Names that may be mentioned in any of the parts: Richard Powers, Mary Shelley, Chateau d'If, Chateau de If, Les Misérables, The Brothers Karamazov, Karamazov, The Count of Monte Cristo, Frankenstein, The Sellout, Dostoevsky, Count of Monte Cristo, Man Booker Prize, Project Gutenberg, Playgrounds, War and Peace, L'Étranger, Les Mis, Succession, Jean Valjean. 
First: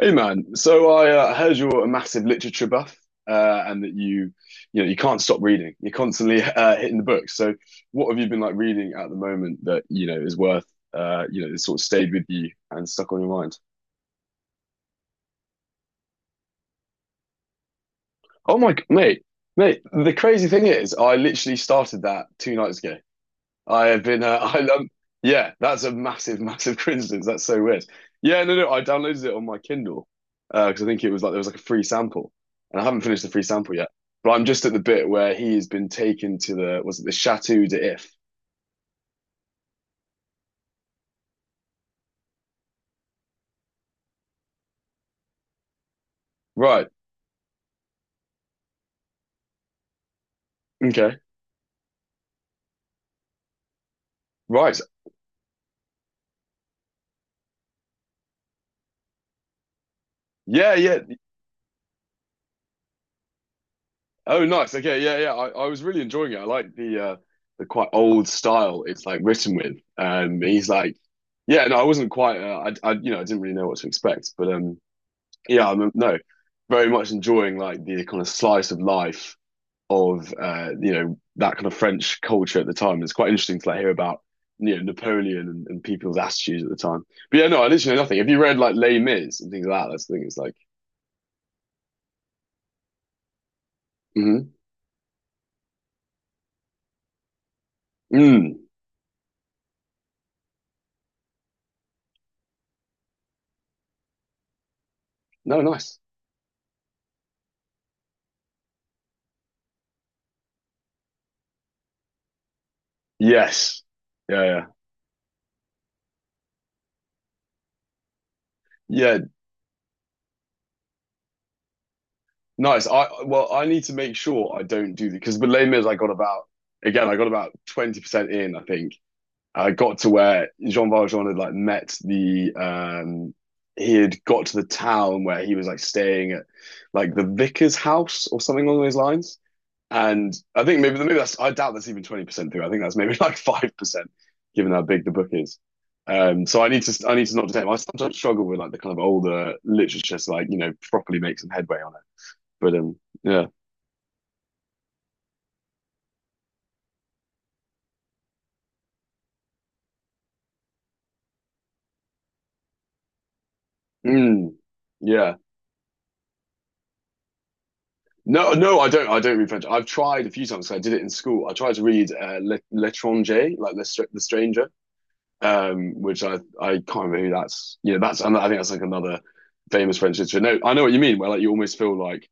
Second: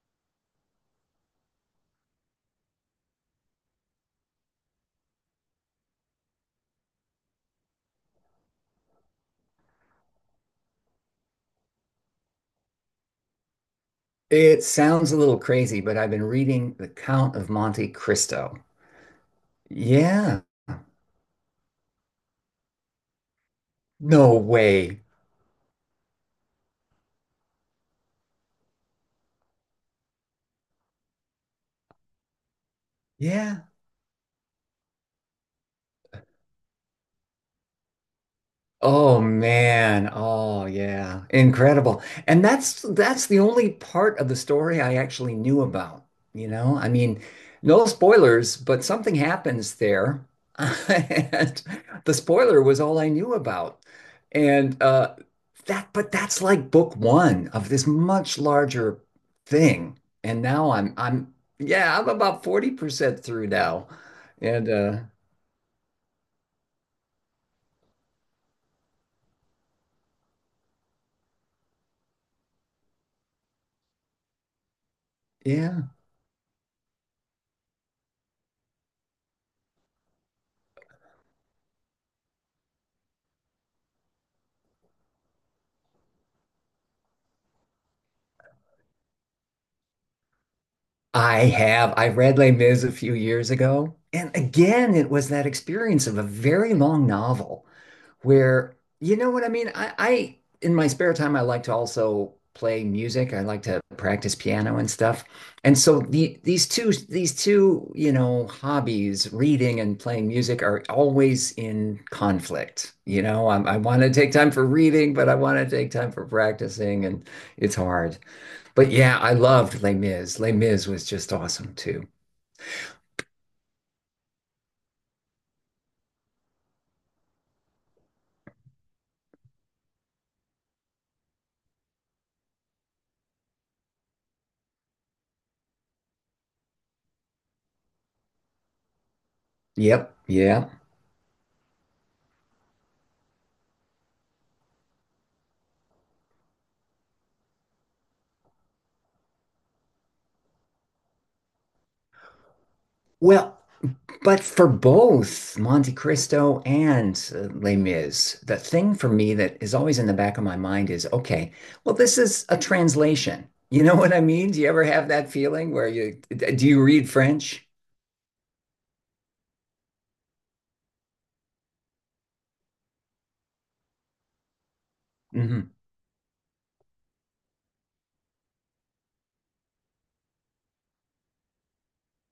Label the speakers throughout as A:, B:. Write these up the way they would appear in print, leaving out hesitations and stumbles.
A: Hey man, so I heard you're a massive literature buff, and that you can't stop reading. You're constantly hitting the books. So, what have you been like reading at the moment that you know is worth, that sort of stayed with you and stuck on your mind?
B: It sounds a little crazy, but I've been reading The Count of Monte Cristo.
A: Oh my, mate. The
B: Yeah.
A: crazy thing is, I literally started that 2 nights ago. I have been.
B: No
A: I
B: way.
A: yeah, that's a massive, massive coincidence. That's so weird. Yeah, no, no, I downloaded it on my Kindle because I think it was like there was like a free sample, and I haven't finished the free
B: Yeah.
A: sample yet. But I'm just at the bit where he has been taken to the was it the Chateau de If?
B: Oh man. Oh yeah. Incredible. And that's the only part of the story I actually knew about, you know?
A: Right.
B: I mean, no spoilers, but something happens there.
A: Okay.
B: And the spoiler was all I knew about.
A: Right.
B: And that but that's like book one of this much larger thing. And now
A: Yeah. Yeah.
B: I'm about 40% through now.
A: Oh,
B: And
A: nice. Okay. Yeah. Yeah. I was really enjoying it. I like the quite old style it's like written with. He's like, yeah. No, I wasn't quite. I you know I didn't really know what to expect, but. Yeah,
B: yeah.
A: I'm no, very much enjoying like the kind of slice of life of you know that kind of French culture at the time. It's quite interesting to like hear about you know Napoleon and people's attitudes at the time. But yeah, no, I literally know nothing. Have you read like Les Mis and things like that? That's the thing. It's like,
B: I have. I read Les Mis a few years ago, and
A: mhm.
B: again, it was that experience of a very long novel
A: Mm.
B: where you know what I mean? I in my spare time I like to also play music. I like to practice piano and stuff.
A: No,
B: And
A: nice.
B: so these two you know, hobbies, reading and playing music are always in conflict. You know, I
A: Yes.
B: want to take
A: Yeah,
B: time
A: yeah,
B: for reading, but I want to take time for practicing and it's hard. But yeah,
A: yeah.
B: I loved Les Mis. Les Mis was just awesome too.
A: Nice. I Well, I need to make sure I don't do the because with Les Mis I got about again I got about 20% in I think, got to where Jean Valjean had like met the he had got to the town where he was like staying at like the vicar's house or something along those lines.
B: Yep.
A: And I
B: Yeah.
A: think maybe that's I doubt that's even 20% through. I think that's maybe like 5%, given how big the book is. So I need to not detect. I sometimes struggle with like the kind of older literature to like you know properly make some headway on it. But yeah,
B: Well, but for both Monte Cristo and Les Mis, the thing for me that is always in the back of my mind is, okay, well, this is a translation. You know what I
A: mm,
B: mean? Do you ever have that
A: yeah.
B: feeling where you do you read French?
A: No, no, I don't. I don't read French. I've tried a few times. I did it in school. I tried to read L'Étranger, like the Stranger,
B: Hmm.
A: which I can't remember who that's. Yeah, that's. I think that's like another famous French literature. No, I know what you mean. Where like you almost feel like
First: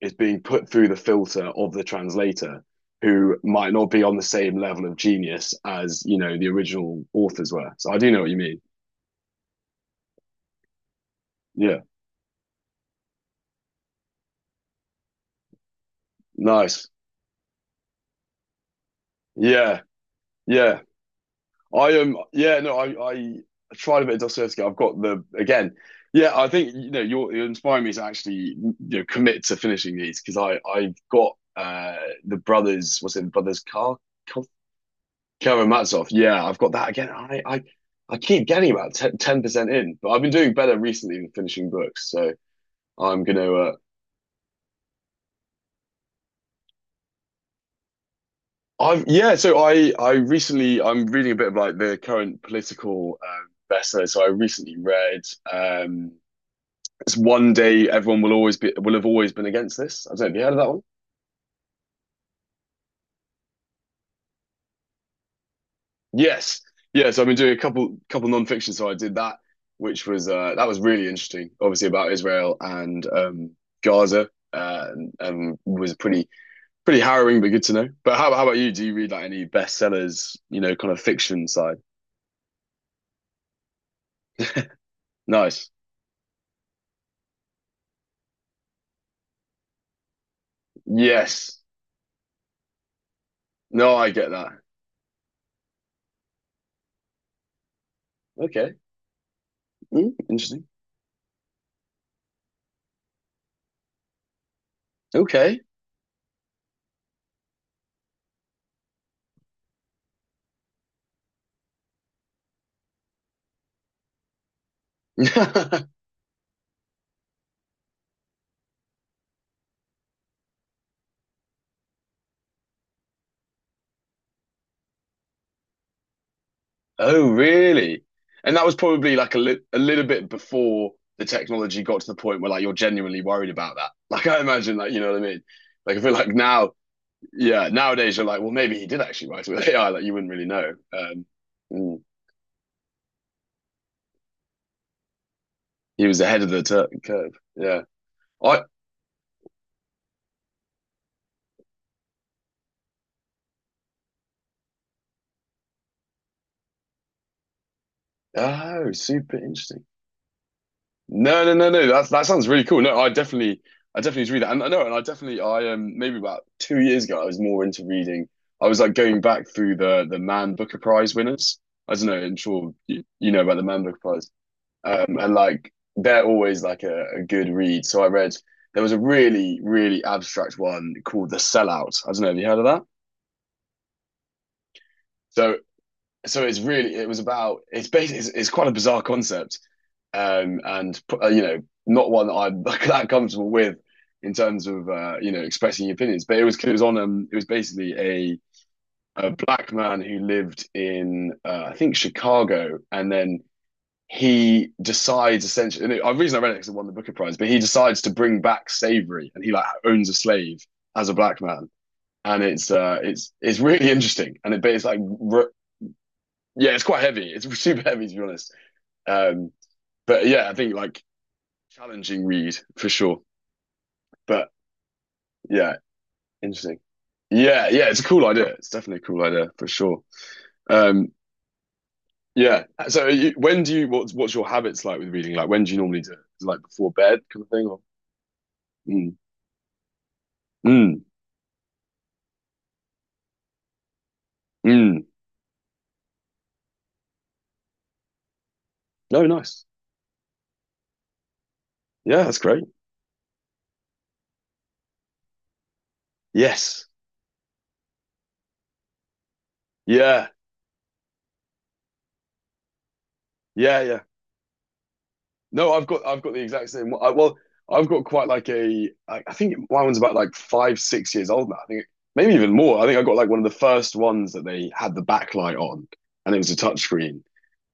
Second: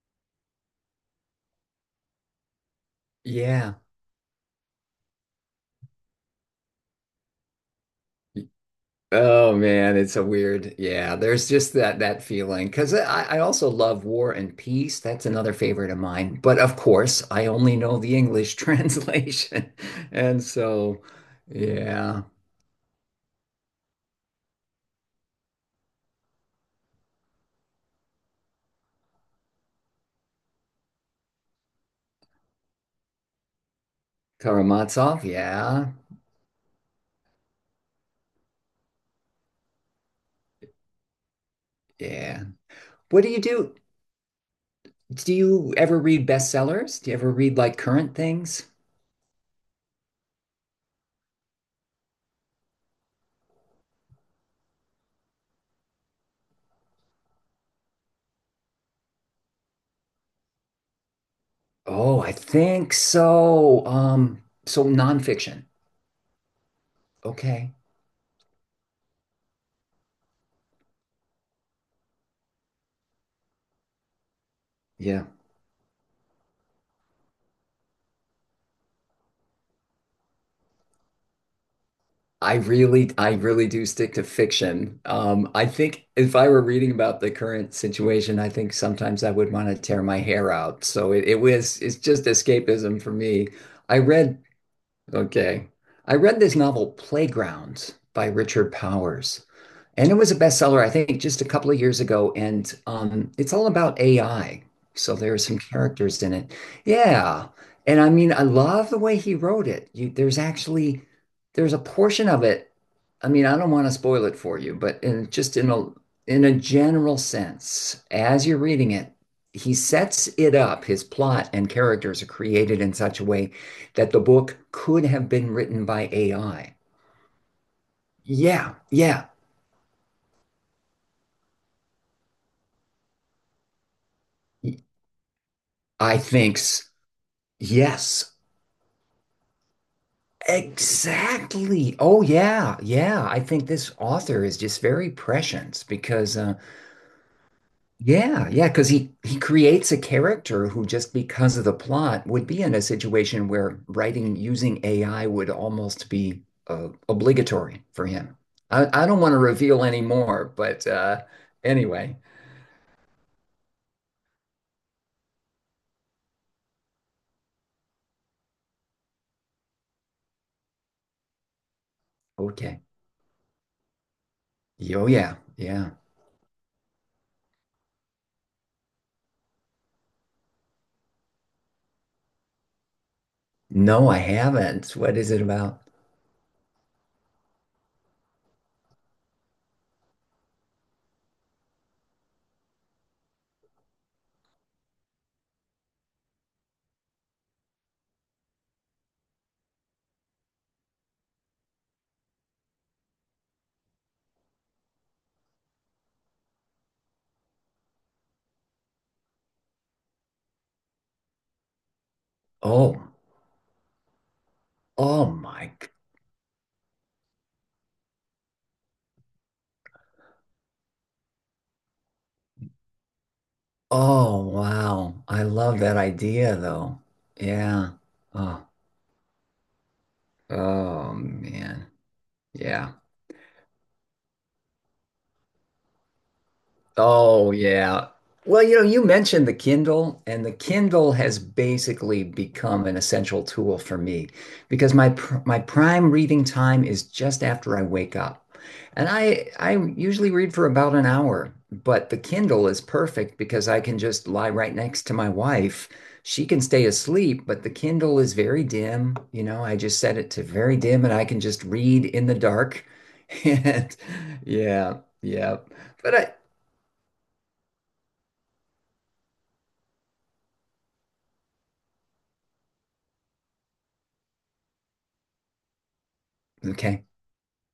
A: it's being put through the filter of the translator, who might
B: Yeah.
A: not be on the same level of genius as you know the original authors were. So I do know what you mean.
B: Oh man, it's a weird. Yeah, there's just
A: Yeah,
B: that feeling because I also love War and Peace. That's another favorite of mine. But of
A: nice.
B: course, I only know the English translation,
A: Yeah,
B: and
A: yeah.
B: so
A: I am,
B: yeah.
A: yeah, no, I tried a bit of Dostoevsky. I've got the, again, yeah, I think, you know, you're inspiring me to actually, you know, commit to finishing these because I've got the brothers, what's it, brothers Kar-
B: Karamazov, yeah.
A: Karamazov. Yeah, I've got that again. I keep getting about 10, 10% in, but I've been doing better recently than finishing books. So
B: Yeah.
A: I'm
B: What do
A: going
B: you
A: to,
B: do? Do you ever read bestsellers? Do you ever read like current things?
A: I've, yeah, so I recently, I'm reading a bit of like the current political, bestseller. So I recently read, um, it's one day everyone will always be will have always been against this. I don't know, have you heard of that one?
B: Oh, I think so. So nonfiction.
A: Yes. Yeah, so I've been doing a
B: Okay.
A: couple non-fiction. So I did that, which was really interesting, obviously about Israel and Gaza. Uh, and,
B: Yeah.
A: and was pretty harrowing but good to know. But how about you? Do you read like any bestsellers, you know, kind of fiction side?
B: I really do stick to fiction. I
A: Nice.
B: think if I were reading about the current situation, I think sometimes I would want to tear my hair out. So
A: Yes.
B: it's just escapism for me.
A: No,
B: I
A: I get
B: read,
A: that.
B: okay. I read this novel, Playgrounds by Richard
A: Okay.
B: Powers. And
A: Mm,
B: it was a
A: interesting.
B: bestseller, I think, just a couple of years ago. And it's all about AI. So there are some
A: Okay.
B: characters in it. Yeah. And I mean, I love the way he wrote it. You, there's actually there's a portion of it. I mean, I don't want to spoil it for you, but in, just in a general sense, as you're reading it, he sets it up. His plot and characters are created in such a way that the book could have been written by AI.
A: Oh, really? And that was
B: Yeah,
A: probably
B: yeah.
A: like a little bit before the technology got to the point where like you're genuinely worried about that. Like I imagine, like you know what I mean? Like I feel
B: I
A: like
B: think.
A: now, yeah, nowadays you're
B: Yes,
A: like, well, maybe he did actually write it with AI. Like you wouldn't really know. Um,
B: exactly.
A: mm.
B: Oh yeah, yeah. I think this author is just very prescient
A: He was
B: because
A: ahead of
B: uh
A: the tur curve. Yeah.
B: yeah,
A: I
B: yeah, because he creates a character who just because of the plot would be in a situation where writing using AI would almost be obligatory for him.
A: Oh,
B: I don't want
A: super
B: to reveal
A: interesting.
B: any more, but
A: No, no, no, no. That's
B: anyway.
A: that sounds really cool. No, I definitely need to read that, and I know, and I definitely, I maybe about 2 years ago, I was more into reading. I was like going back through the Man Booker Prize winners. I don't know, I'm sure
B: Okay.
A: you know about the Man Booker Prize,
B: Oh
A: and
B: yeah,
A: like
B: yeah.
A: they're always like a good read. So I read there was a really, really abstract one called The Sellout. I don't know, have you heard of that?
B: No, I haven't. What is it
A: So,
B: about?
A: so it's really, it was about, it's basically, it's quite a bizarre concept. Um, and you know, not one that I'm that comfortable with in terms of you know expressing opinions. But it was on it was basically a black man who lived in I think Chicago, and then he decides essentially. And the reason I read it because it won the Booker Prize, but he decides to bring back slavery, and he like owns a slave as a black man, and it's uh,
B: Oh,
A: it's it's really interesting, and it but it's like
B: oh my.
A: yeah, it's quite heavy. It's super heavy to be honest. Um, but yeah, I think like challenging read for sure.
B: Oh,
A: But
B: wow. I
A: yeah,
B: love that idea
A: interesting.
B: though.
A: Yeah, yeah,
B: Yeah.
A: it's a cool idea.
B: Oh,
A: It's definitely a cool idea for sure. Um,
B: oh man.
A: yeah.
B: Yeah.
A: So, you, when do you what's your habits like with reading? Like, when do you normally do it? Is it like before bed kind of
B: Oh,
A: thing? Or
B: yeah. Well, you know, you
A: mm,
B: mentioned the Kindle, and the
A: mm,
B: Kindle has basically become an essential tool for me because
A: mm.
B: my prime reading time is just after I wake up. And
A: No,
B: I
A: nice.
B: I usually read for about an hour, but the
A: Yeah, that's great.
B: Kindle is perfect because I can just lie right next to my wife. She can stay
A: Yes.
B: asleep, but the Kindle is very dim. You know, I just set
A: Yeah.
B: it to very dim and I can just read in the dark.
A: Yeah.
B: And
A: Yeah.
B: yeah, yeah.
A: No, I've got
B: But
A: I've got
B: I.
A: the exact same. Well, I've got quite like a. I think my one's about like 5, 6 years old now. I think maybe even more. I think I got like one of the first ones that they had the backlight on, and it was a
B: Okay.
A: touchscreen.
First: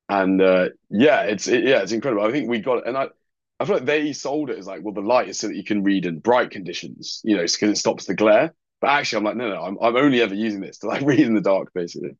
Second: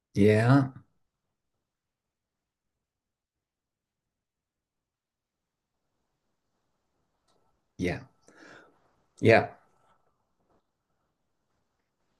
A: And
B: Yeah.
A: yeah, yeah, it's incredible. I think we got it, and I. I feel like they sold it as like, well, the light is so that you can read in bright conditions, you know, because it
B: Yeah.
A: stops the glare. But actually, I'm like, no,
B: Yeah.
A: no, I'm only ever using this to like read in the dark, basically.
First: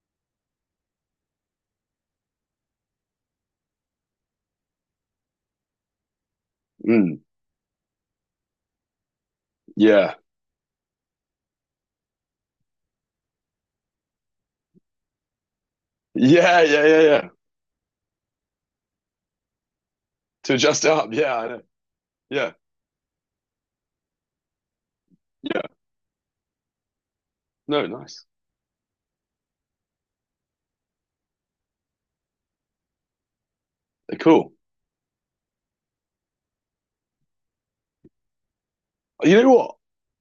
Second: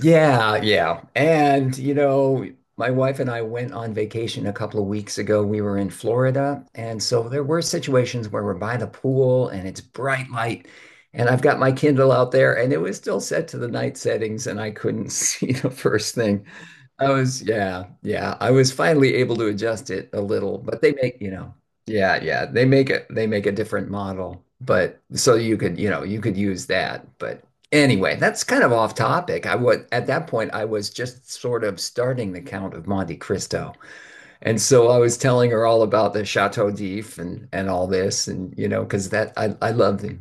B: Yeah, yeah. And, you know, my wife and I went on vacation a couple of weeks ago. We were in Florida. And
A: Mm,
B: so there were situations where we're by the pool and it's
A: yeah,
B: bright light. And I've got my Kindle out there and it was still set to the night settings and I couldn't see the first thing.
A: yeah, yeah, yeah,
B: I
A: yeah.
B: was, yeah, yeah. I was finally able to adjust it a
A: To
B: little, but
A: adjust it
B: they
A: up,
B: make, you
A: yeah, I
B: know,
A: know.
B: yeah, yeah.
A: Yeah,
B: They make a different model. But so you
A: yeah.
B: could, you know, you could use that. But
A: No,
B: anyway,
A: nice.
B: that's kind of off topic. I was at that point, I was just sort of starting the Count of Monte Cristo.
A: Cool.
B: And so I was telling her all about the Chateau d'If and all this and you know, because that
A: You know
B: I
A: what?
B: love the.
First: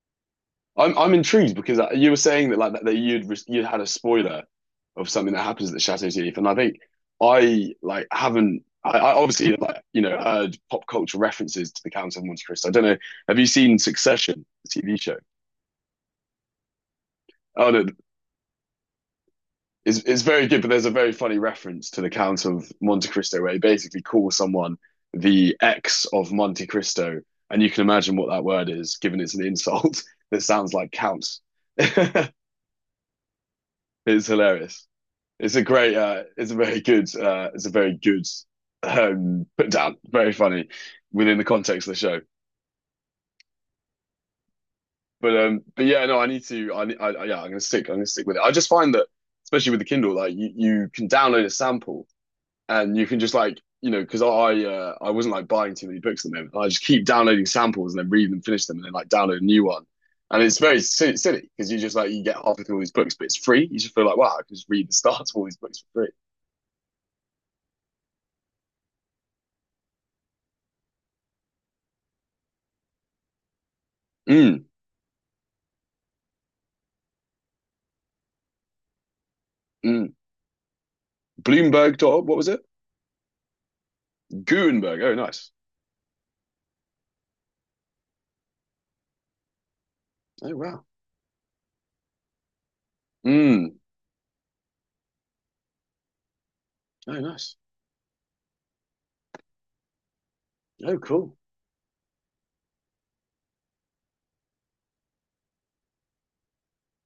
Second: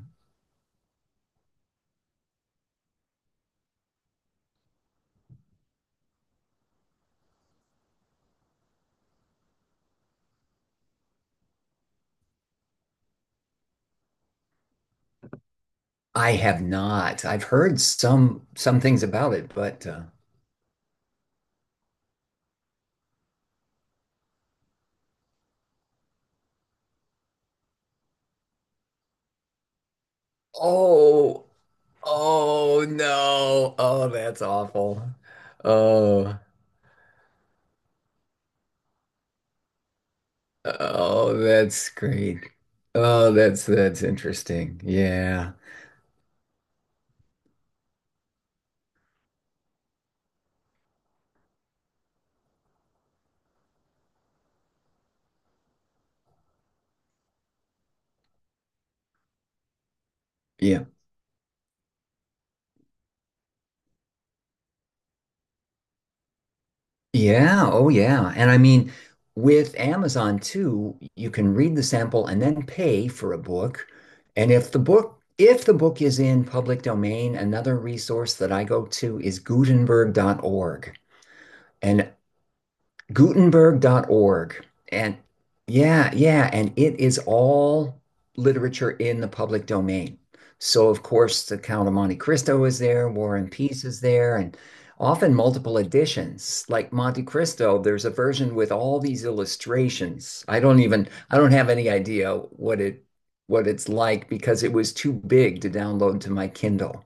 A: I'm intrigued because you were saying that that you'd had a spoiler of something that happens at the Chateau d'If, and I think I like haven't. I obviously like you know heard pop culture references to the Count of Monte Cristo. I don't know. Have you seen Succession, the TV show?
B: I have not. I've
A: Oh
B: heard
A: no,
B: some things about it, but
A: it's it's very good, but there's a very funny reference to the Count of Monte Cristo where he basically calls someone the ex of Monte Cristo, and you can imagine what that word is, given it's an insult that sounds like counts.
B: oh, oh no. Oh,
A: It's
B: that's
A: hilarious.
B: awful.
A: It's a great,
B: Oh,
A: it's a very good, it's a very good put down. Very funny
B: oh,
A: within the context
B: that's
A: of the show.
B: great. Oh, that's interesting.
A: But
B: Yeah.
A: but yeah, no, I need to. Yeah, I'm gonna stick. I'm gonna stick with it. I just find that, especially with the Kindle, like you can download a sample and you can just like you know because I wasn't like buying too many books at the moment. I just keep downloading samples and then read them, finish them, and then like download a new one. And it's very
B: Yeah.
A: silly because you just like you get halfway through all these books, but it's free. You just feel like wow, I can just read the start of all these books for free.
B: Yeah, oh yeah. And I mean, with Amazon too, you can read the sample and then pay for a book. And
A: Mm,
B: if the book is in public domain, another resource that I go to is
A: mm.
B: Gutenberg.org.
A: Bloomberg
B: And
A: dot what was it?
B: Gutenberg.org,
A: Gutenberg. Oh,
B: and
A: nice.
B: yeah, yeah, and it is all literature in the public domain.
A: Oh, wow.
B: So, of course, the Count of Monte Cristo is there, War and
A: Mm.
B: Peace is there, and often multiple editions. Like
A: Oh,
B: Monte
A: nice.
B: Cristo, there's a version with all these illustrations.
A: Oh, cool.
B: I don't have any idea what it what it's like because it was too big to download to my Kindle.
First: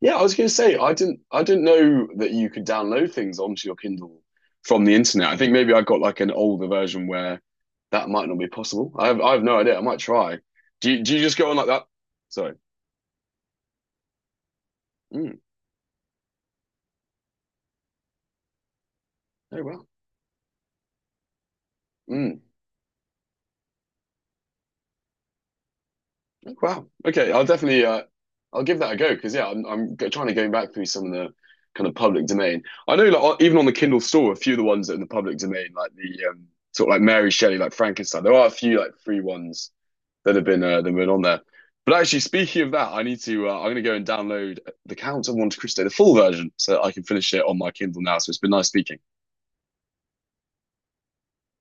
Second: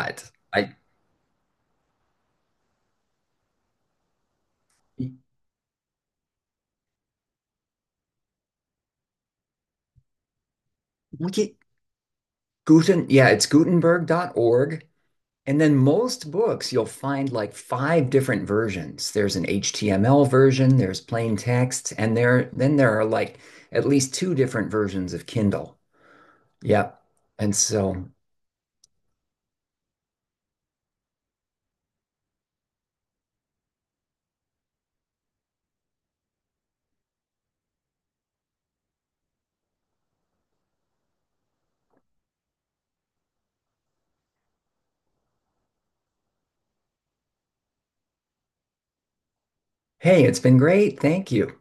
A: Yeah, I was going to say
B: I
A: I didn't know that you could download things onto your Kindle from the internet. I think maybe I got like an older version where that might not be possible. I have no idea. I might try. Do you just
B: look
A: go
B: at
A: on like that? Sorry.
B: Guten, yeah, it's Gutenberg.org.
A: Mm.
B: And then most books, you'll find like five different versions. There's an
A: Oh, wow.
B: HTML version, there's plain text, and
A: Mm.
B: there then there are like at least two different versions of Kindle.
A: Wow.
B: Yep.
A: Okay, I'll
B: And
A: definitely
B: so,
A: I'll give that a go because yeah, I'm trying to go back through some of the kind of public domain. I know like even on the Kindle store, a few of the ones that are in the public domain, like the sort of like Mary Shelley, like Frankenstein. There are a few like free ones that have been on there. But actually, speaking of that, I need to I'm going to go and download The Count of Monte Cristo, the full version, so that I can finish it on my Kindle now. So it's been nice speaking.
B: hey, it's been great. Thank you.